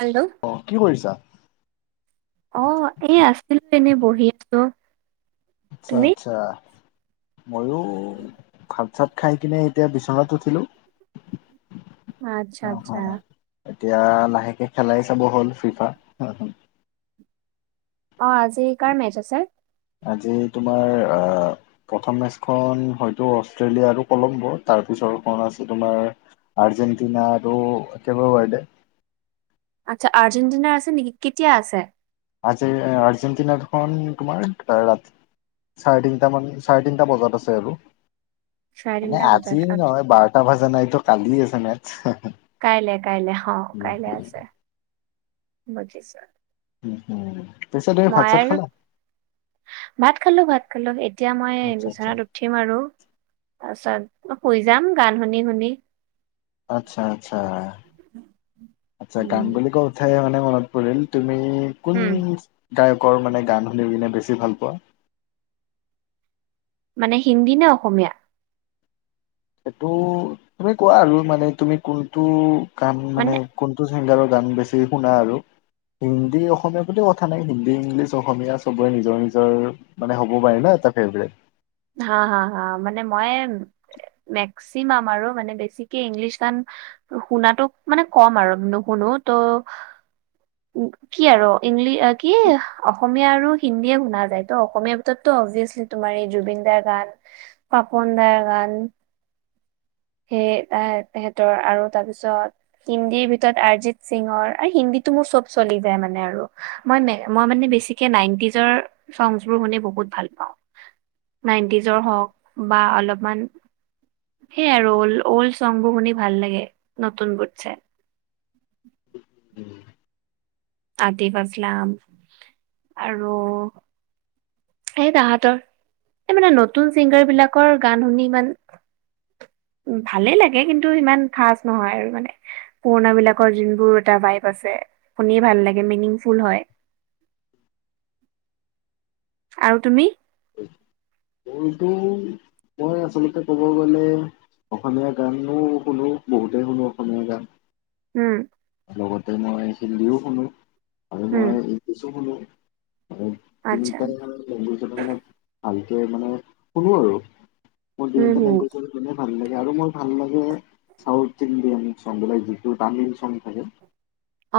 Hello. অহ কি কৰিছা? অহ এই আছিলো এনে বহি আছো আচ্ছা তুমি? আচ্ছা মইয়ো ভাত চাত খাই কিনে এতিয়া বিচনাত উঠিলোঁ আচ্ছা আচ্ছা এতিয়া লাহেকে খেলাই চাব হ'ল ফিফা অহ আজি কাৰ মেচ আছে? আজি তোমাৰ আহ প্ৰথম মেচখন হয়তো অষ্ট্ৰেলিয়া আৰু কলম্ব' তাৰপিছত তেওঁ আছে তোমাৰ আৰ্জেণ্টিনাটো আৰু একেলৱাৰডে আচ্ছা আৰ্জেণ্টিনাৰ আছে নেকি কেতিয়া আছে? আজি আৰ্জেণ্টিনাৰ তোমাৰ ৰাতি। চাৰে তিনিটা মান চাৰে তিনিটা বজাত আছে আৰু চাৰে মানে তিনটা বজাত, আজি আচ্ছা, নহয় বাৰটা বজা নাই তো কালিয় আছে মেট কাইলে কাইলে হ কাইলে আছে বুজিছ। পিছো তুমি ভাত চাত খালা। ভাত খালো ভাত খালো এতিয়া মই আচ্ছা আচ্ছা বিচনাত উঠিম আৰু তাৰপিছত অ শুই যাম গান শুনি শুনি আচ্ছা আচ্ছা আচ্ছা গান উম, বুলি কওঁতে মানে নে মনত পৰিল তুমি কোন উম, গায়কৰ কৰ মানে গান শুনি কিনে বেছি ভাল পোৱা মানে হিন্দী নে অসমীয়া সেইটো তুমি কোৱা আৰু মানে তুমি কোনটো গান মানে কোনটো চিংগাৰ গান বেছি শুনা আৰু হিন্দী অসমীয়াৰ প্ৰতিও কথা নাই হিন্দী ইংলিছ অসমীয়া চবৰে নিজৰ নিজৰ মানে হ'ব পাৰে ন এটা ফেভাৰিট হা হা হা মানে মই মেক্সিমাম আৰু মানে বেছিকে ইংলিছ গান শুনাতো মানে কম আৰু নুশুনো অ ত [unintelligible] কি আৰু ইংলি কি অসমীয়া আৰু হিন্দীয়ে শুনা যায় ত অসমীয়া ভিতৰতো অভিয়াচলি তোমাৰ এই জুবিন দাৰ গান পাপন দাৰ গান সেই ত তেহেতৰ আৰু তাৰ পিছত হিন্দীৰ ভিতৰত আৰ্জিত সিঙঁহৰ আৰু হিন্দী মোৰ চব চলি যায় মানে আৰু মই মানে বেছিকে নাইন টিজৰ চঙ বোৰ শুনি বহুত ভাল পাওঁ নাইনটিজৰ হওক বা অলপ সেই আৰু অল্ড চংবোৰ শুনি ভাল লাগে নতুন বুতছে উম আতিম আপফ্লাম আৰু এই তাহতৰ এই মানে নতুন চিংগাৰ বিলাকৰ গান শুনি ইমান [unintelligible] উ ভালে লাগে কিন্তু ইমান খাচ নহয় আৰু মানে পুৰণা বিলাকৰ যোনবোৰ এটা বাইক আছে। শুনি ভাল লাগে মিনিং ফুল হয় [unintelligible] আৰু তুমি মটো মই আচলতে ক'ব গলে অসমীয়া গানো শুনো বহুতেই শুনো অসমীয়া গান উম লগতে মই হিন্দীও শুনো আৰু উম মই ইংলিছো শুনো আচ্ছা তিনিটা লেংগুৱেজ মানে ভালকে মানে শুনো আৰু মোৰ হুম [unintelligible] হুম এতিয়া আৰু মোৰ ভাল লাগে চাউথ ইণ্ডিয়ান চঙ বিলাক যিটো তামিল চঙ থাকে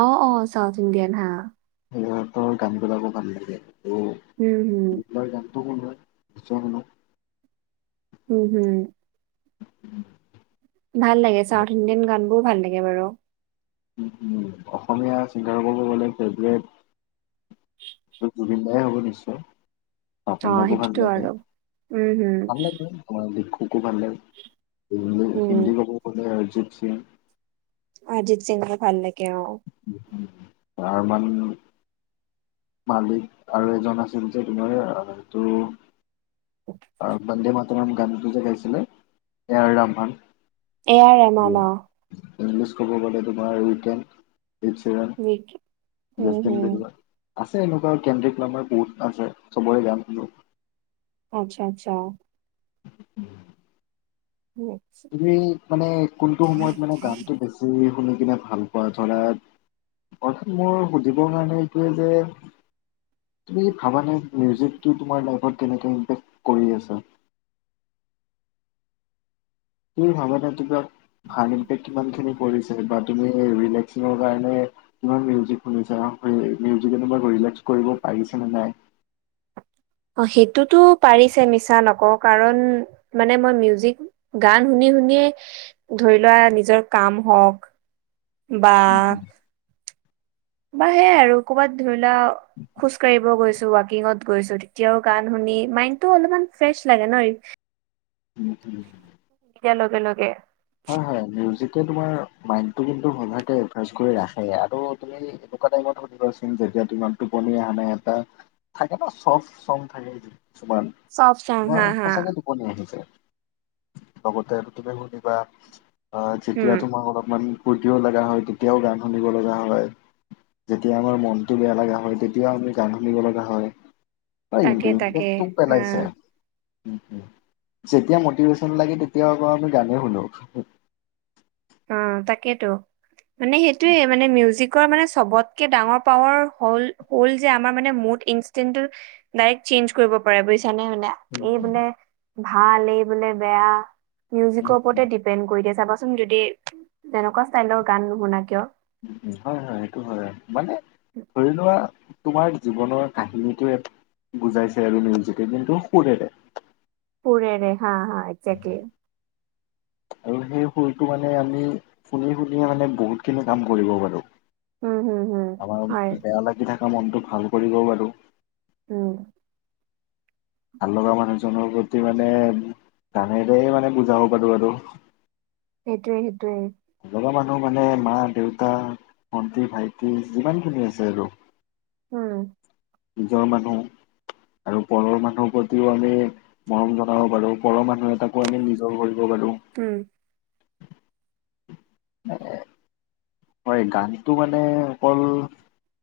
অ অ চাউথ ইণ্ডিয়ান হা সিহঁতৰ গান গান বিলাকো ভাল লাগে ত' উম হম [unintelligible] উম হম উম [unintelligible] ভাল লাগে চাউথ ইণ্ডিয়ান গান বোৰ ভাল লাগে বাৰু অসমীয়া চিংগাৰ কব গ'লে ফেভৰেট জুবিন দাই হ'ব নিশ্চয় অ পাপনদাকো ভাল সেইটোতো লাগে, আৰু উম হুম ভাল লাগে তোমাৰ [unintelligible] মোকো ভাল লাগে উম হিন্দী কব কলে অৰিজিত সিং অৰ্জিত সিংৰ ভাল লাগে অ উ তাৰ মান মালিক আৰু এজন আছিল যে তোমাৰ টোৰো বন্দে মাতাৰম গানটো যে গাইছিলে A R Rahman A R Rahman [unintelligible] English ক'ব গ'লে তোমাৰ উইটেন লিপ চিৰেন, উম জেষ্টিন হম বেৰুৱা [unintelligible] আছে এনেকুৱা কেন্দ্ৰিকামাৰ বহুত আছে চবৰে গান শুনো আচ্ছা আচ্ছা উম উম, তুমি মানে কোনটো সময়ত মানে গানটো বেছি শুনি নে ভাল পোৱা ধৰা অৰ্থাৎ মোৰ সুধিবৰ কাৰণে এইটোৱে যে তুমি ভাবানে মিউজিকটো তোমাৰ লাইফত কেনেকৈ ইম্পেক্ট কৰি আছে [unintelligible] তু ভাবা [unintelligible] কিমানখিনি কৰি বা তুমি ৰিলেকচিংৰ কাৰণে কিমান মিউজিক শুনিছা [unintelligible] শুনিছে ন এনেকুৱা কৰি [unintelligible] কৰিব পাৰিছানে নাই অ সেইটোতো পাৰিছে মিছা নকওঁ কাৰণ মানে মই মিউজিক গান শুনি শু শুনিয়ে ধৰি লোৱা নিজৰ কাম হওক বা বা সেয়াই আৰু ক'ৰবাত ধৰি লা খোজকাঢ়িব গৈছে ৱাকিঙত গৈছো তেতিয়াও গান শুনি মাইন্তো অলপমান ফ্ৰেছ লাগে ন। উম উম। এতিয়াৰ লগে লগে। হয় হয় মিউজিক। কে তোমাৰ মাইন্দটো কিন্তু সচাকে ৰিফ্ৰেছ কৰি ৰাখে আৰু তুমি এনেকুৱা টাইমত সুধিবা চোন। এটিয়া টোপনি অহা নাই এটা থাকে ন চফ চং থাকে। কিছুমান চব চাং তোমাৰ হা হা সঁচাকে টোপনি আহি যায়। লগতে [unintelligible] শুনিবা। অ যেতিয়া উম তোমাক অলপমান ফূুৰ্তিও লগা হয় তেতিয়াও গান শুনিব লগা হয়। যেতিয়া আমাৰ মনটো বেয়া লগা হয় তেতিয়াও আমি গান শুনিব লগা হয়। ন ই তাকে ই তাকে তো হা পেলাইছে। যেতিয়া মটিভেশ্যন লাগে তেতিয়া আকৌ আমি গানেই শুনো। অ তাকেইেতো মানে সেইটোয়ে মানে মিউজিক। মানে চবতকে ডাঙৰ পাৱাৰ হল হল যে আমাৰ মানে মোদ ইনচটিন্ট টো। চেঞ্জ কৰিব পাৰে বুজিছা নে মানে এই বোলে ভাল এই বোলে বেয়া। মিউজিকৰ ওপৰতে ডিপেণ্ড কৰি দিয়ে চাবাচোন যদি তেনেকুৱা ষ্টাইলৰ গান নুশুনা কিয়। হয় হয় সেইটো হয়। মানে ধৰি লোৱা তোমাৰ জীৱনৰ কাহিনীটো এক। বুজাইছে আৰু মিউজিতে কিন্তু সুৰেৰে। সুৰেৰে হা হা একজেক্টলি। আৰু সেই শুৰটো মানে আমি শুনি শুনিয়ে মানে বহুতখিনি কাম কৰিব পাৰোঁ। উম হুম হুম আমাৰ হয় বেয়া লাগি থকা মনটো ভাল কৰিব পাৰো। উম। ভাল লগা মানুহ জনৰ প্ৰতি মানে। গানেৰেই মানে বুজাব পাৰো আৰু। সেইটোৱে সেইটোৱেই। ভা মানুহ মানে মা দেউতা ভন্টি ভাইটি যিমানখিনি আছে আৰু। উম। নিজৰ মানুহ। আৰু পৰৰ মানুহৰ প্ৰতিও আমি মৰম জনাব পাৰো পৰৰ মানুহ। আৰু তাকো আমি নিজৰ কৰিব পাৰো। উম হয় গানটো মানে অকল।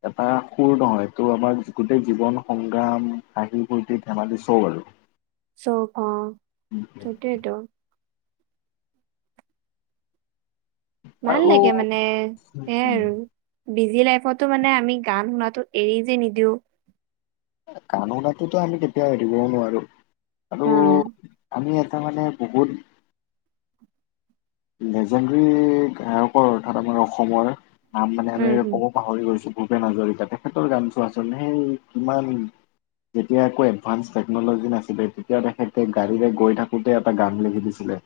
এটা সুৰ নহয় এইটো আমাৰ গোটেই জীৱন সংগ্ৰাম হাঁহি ফূৰ্তি ধেমালি চব আৰু। চৌ খ সেইটয়টো। ভাল আৰু লাগে মানে সেইয়াই আৰু। বিজি লাইফতো মানে আমি গান শুনটো এৰি যে নিদিও। [unintelligible] আমি কেতিয়াও এৰিবও নোৱাৰো আৰু উম, আমি। তাৰ মানে বহুত। লেজেণ্ডৰী গায়কৰ অৰ্থাৎ আমাৰ অসমৰ। নাম মানে উম, আমি হুম, কব পাহৰি গৈছো। ভূপেন হাজৰিকা তেখেতৰ গান চোৱা চোন সেই কিমান। যেতিয়া একো এডভান্স টেকন'লজি নাছিলে তেতিয়া তেখেতে গাড়ীৰে গৈ থাকোঁতে এটা গান লিখি দিছিলে।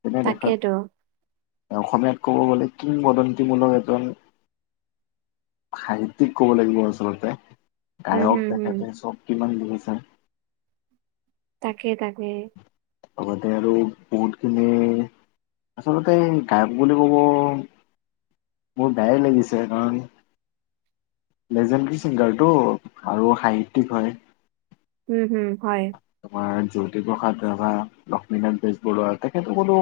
তেনে দেশত তাকেইেতো। অসমীয়াত ক'ব গ'লে কি বদন্তিমূলক এজন। সাহিত্যিক ক'ব লাগিব আচলতে। উম, গায়ক হুম, হুম, দেখাতে চব কিমান দিছে। তাকে তাকে। চবতে আৰু বহুতখিনি। আচলতে গায়ক বুলি ক'ব। মোৰ বেয়াই লাগিছে কাৰণ। লেজেণ্ডৰী ছিংগাৰটো আৰু সাহিত্যিক হয়। উম হুম হয় তোমাৰ জ্যোতিপ্ৰসাদ ৰাভা লক্ষ্মীনাথ বেজবৰুৱা তেখেতসকলো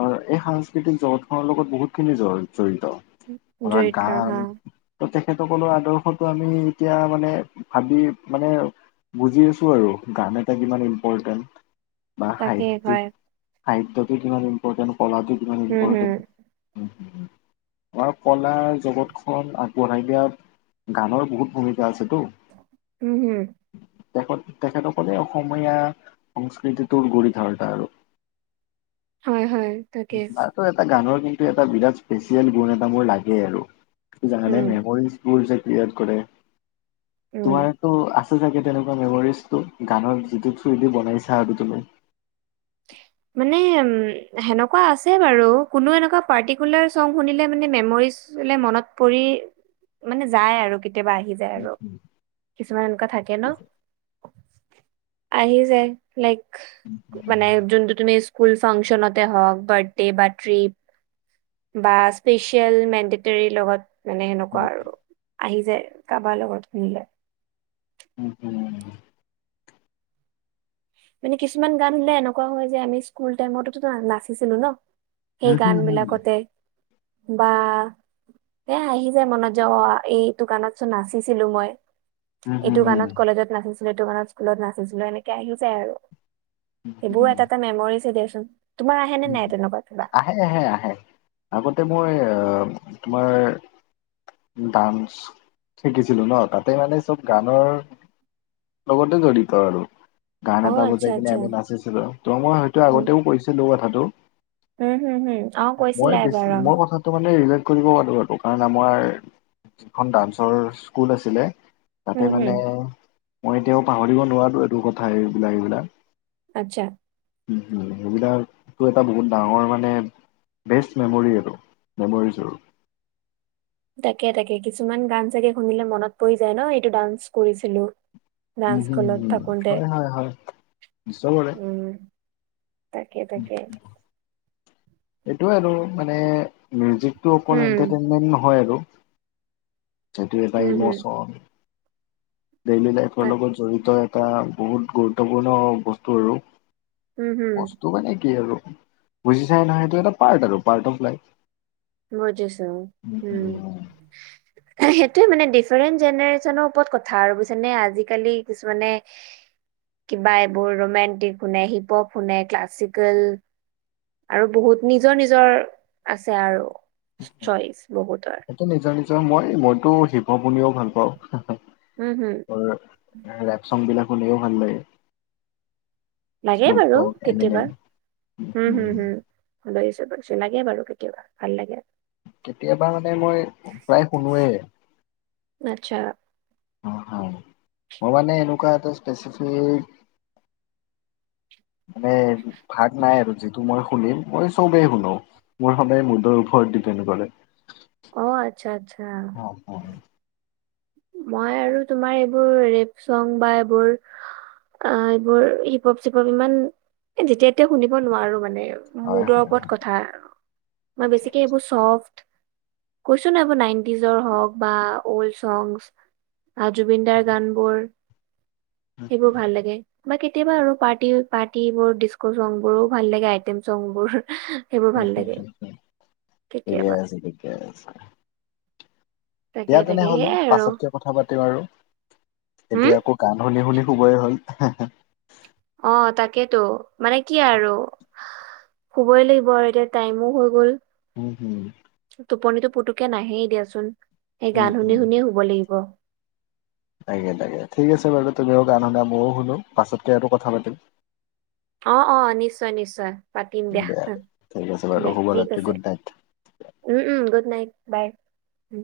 অ এই সাংস্কৃতিক জতখনৰ লগত বহুতখিনি জৰুৰিত জৰিত মানে দৰিদ্ৰ গান হা, প্ৰত্যেক তেখেতসকলৰ আদৰ্শতটো আমি এতিয়া মানে ভাবি মানে বুজি আছো আৰু গান এটা কিমান ইম্পৰ্টেণ্ট বা তাকে সাহিত্যিক হয়। সাহিত্যতো কিমান ইম্পৰ্টেণ্ট কলাটো কিমান উম, হুম, ইম্পৰ্টেণ্ট আমাৰ কলা জগতখন আগবঢ়াই দিয়া গানৰ বহুত ভূমিকা আছেতো উম হম তেখেত তেখেতসকলে অসমীয়া সংস্কৃতিটোৰ গৰি ধাৰটা আৰু হয়, হয়, তাকে। বো এটা গানৰ কিন্তু এটা বিৰাত ইছপিচিযেল গুণ এটা মোৰ লাগে আৰু, কি জানা নে উম, নাই, মই স্কুল ইয়াত কৰে উম, তোমাৰতো আছে চাগে তেনেকুৱা মেমৰিজটো গানৰ যিটো থ্ৰুদি বনাইছা টোলৈ মানে উ সেনেকুৱা আছে বাৰু কোনো এনেকুৱা পাৰ্টিকুলাৰ চং শুনিলে মানে মেমৰিজ মনত পৰি মানে যায় আৰু কেতিয়াবা আহি যায় আৰু কিছুমান এনেকুৱা থাকে ন আহি যাই লাইক উম মানে যোনটো তুমি স্কুল ফাংচনতে হওক বাৰ্থডে বা ট্ৰিপ বা স্পেচিয়েল মেন্ডেটেৰি লগত মানে সেনেকুৱা আৰু আহি যায় কাৰোবাৰ লগত শুনিলে উম হুম মানে কিছুমান গান হে এনেকুৱা হয় যে আমি স্কুল টাইমতো নাচিছিলো ন সেই হুম, গান হুম, হুম, বিলাকতে বা এ আহি যায় মনত যাওঁ এই দোকানতচোন নাচিছিলো মই এইটো হুম, গানত কলেজত নাচিছিলো এইটো গানত স্কুলত নাচছিলো এনেকে আহিলো যায় আৰু হুম, সেইবোৰ এটা এটা মেমৰিছে দিয়াচোন। তোমাৰ আহে নে উম নাই উম তেনেকুৱা কিবা আহে আহে আহে আগতে মই আহ তোমাৰ ডান্স শিকিছিলো ন তাতে মানে চব গানৰ লগতে জড়িত আৰু গান অ এটা আচ্ছা বজাই কিনে আচ্ছা আমি নাচিছিলো ত মই হয়তো উম আগতেও কৈছিলো কথাটো হম হম হম অ কৈছিলা মইবেছো এবাৰ অ ম ই কথাটো মানে ৰি কৰিব পাৰো আৰু কাৰণ আমাৰ যিখন ডান্সৰ স্কুল আছিলে তাতে হম হম মানে মই এতিয়াও পাহৰিব নোৱাৰো এইটো কথা এইবিলাক এইবিলাক আচ্ছা উম সুবিধা হয়। টো এটা বহুত ডাঙৰ মানে বেষ্ট মেমৰি এইটো, মেমৰিজৰ। তাকে, তাকে। কিছুমান গান চাগে শুনিলে মনত পৰি যায় ন এইটো ডান্স কৰিছিলো। উম ডান্স হম স্কুলত হম থাকোতে, হয় হয় হয় নিশ্চয় কৰে উম। তাকে, তাকে। এইটো আৰু মিউজিকটো অকল উম এন্টাৰটেইনমেন্ট নহয় আৰু। সেইটো এটা হম হম ইমোচন। ডেইলী লাইফৰ তাক লগত জড়িত এটা বহুত গুৰুত্বপূৰ্ণ বস্তু আৰু। উম হম বস্তু মানে কি আৰু বুজিচাই নহয়। সেইটো এটা পাৰ্ট আৰু পাৰ্ট অফ লাইফ। বুজিছোঁ, উম। সেইটো সেইটো মানে ডিফাৰেণ্ট জেনেৰেচনৰ ওপৰত কথা আৰু বুজিছা নে? আজিকালি কিছুমানে কিবা এইবোৰ ৰোমেণ্টিক শুনে, হিপপ শুনে, ক্লাছিকেল আৰু বহুত নিজৰ নিজৰ আছে আৰু চইচ বহুতৰ। নিজৰ মই মইতো শিৱ বনিও ভাল পাওঁ। উম হম ৰেপ চংচ বিলাক শুনিও ভাল লাগে। লাগে শ্লোক বাৰু ডগ কেতিয়াবা। এমিনেম হু-হু-হু। [unintelligible] লাগে বাৰু কেতিয়াবা ভাল লাগে। কেতিয়াবা মানে মই প্ৰায় শুনোৱেই। আচ্ছা। অ, হয় মই মানে এনেকুৱা এটা স্পেচিফিক [inaudible] মানে ভাগ নাই আৰু যিটো মই শুনিম মই চবেই শুনো। মোৰ সদায় মুদৰ ওপৰত ডিপেণ্ড কৰে। অহ আচ্ছা-আচ্ছা। হয় মই আৰু তোমাৰ এইবোৰ ৰেপ চং বা এইবোৰ অ, এইবোৰ হিপপ চিপপ ইমান যেতিয়া তেতিয়া শুনিব নোৱাৰো মানে। মুডৰ হয় ওপৰত কথা। মই বেছিকে এইবোৰ চফ্ট কৈছো ন এইবোৰ নাইনটিজৰ হওক বা অল্ড চংছ জুবিন দাৰ গানবোৰ সেইবোৰ ভাল লাগে। বা কেতিয়াবা আৰু পাৰ্টি পাৰ্টি বোৰ ডিচক' চং বোৰো ভাল লাগে, আইটেম চং বোৰ। সেইবোৰ উম ভাল লাগে হ-হ-হ ঠিকে কেতিয়াবা আছে, ঠিকে আছে। তাকে দিয়া তাকে তেনেহলে সেয়াই আৰু। পাছতকে কথা পাতিম আৰু। হুম এতিয়া আকৌ গান শুনি শুনি শুবৰে হল। অ, তাকেইতো মানে কি আৰু শুবই লাগিব আৰু এতিয়া টাইমো হৈ গ'ল। উম, হুম। পুতুকে নাহেই দিয়াচোন। সেই উম গান শুনি হুম। শুনিয়ে শুব লাগিব। তাকে, তাকে। ঠিক আছে বাৰু। তুমিও গান শুনা, ময়ো শুনো। পাছতকে আৰু কথা পাতিম। অ-অ নিশ্চয়, নিশ্চয়। পাতিম দিয়া। দে ঠিক আছে বাৰু দিয়া ঠিক শুভৰাত্ৰি আছে, good night. Um um good night. Bye উম।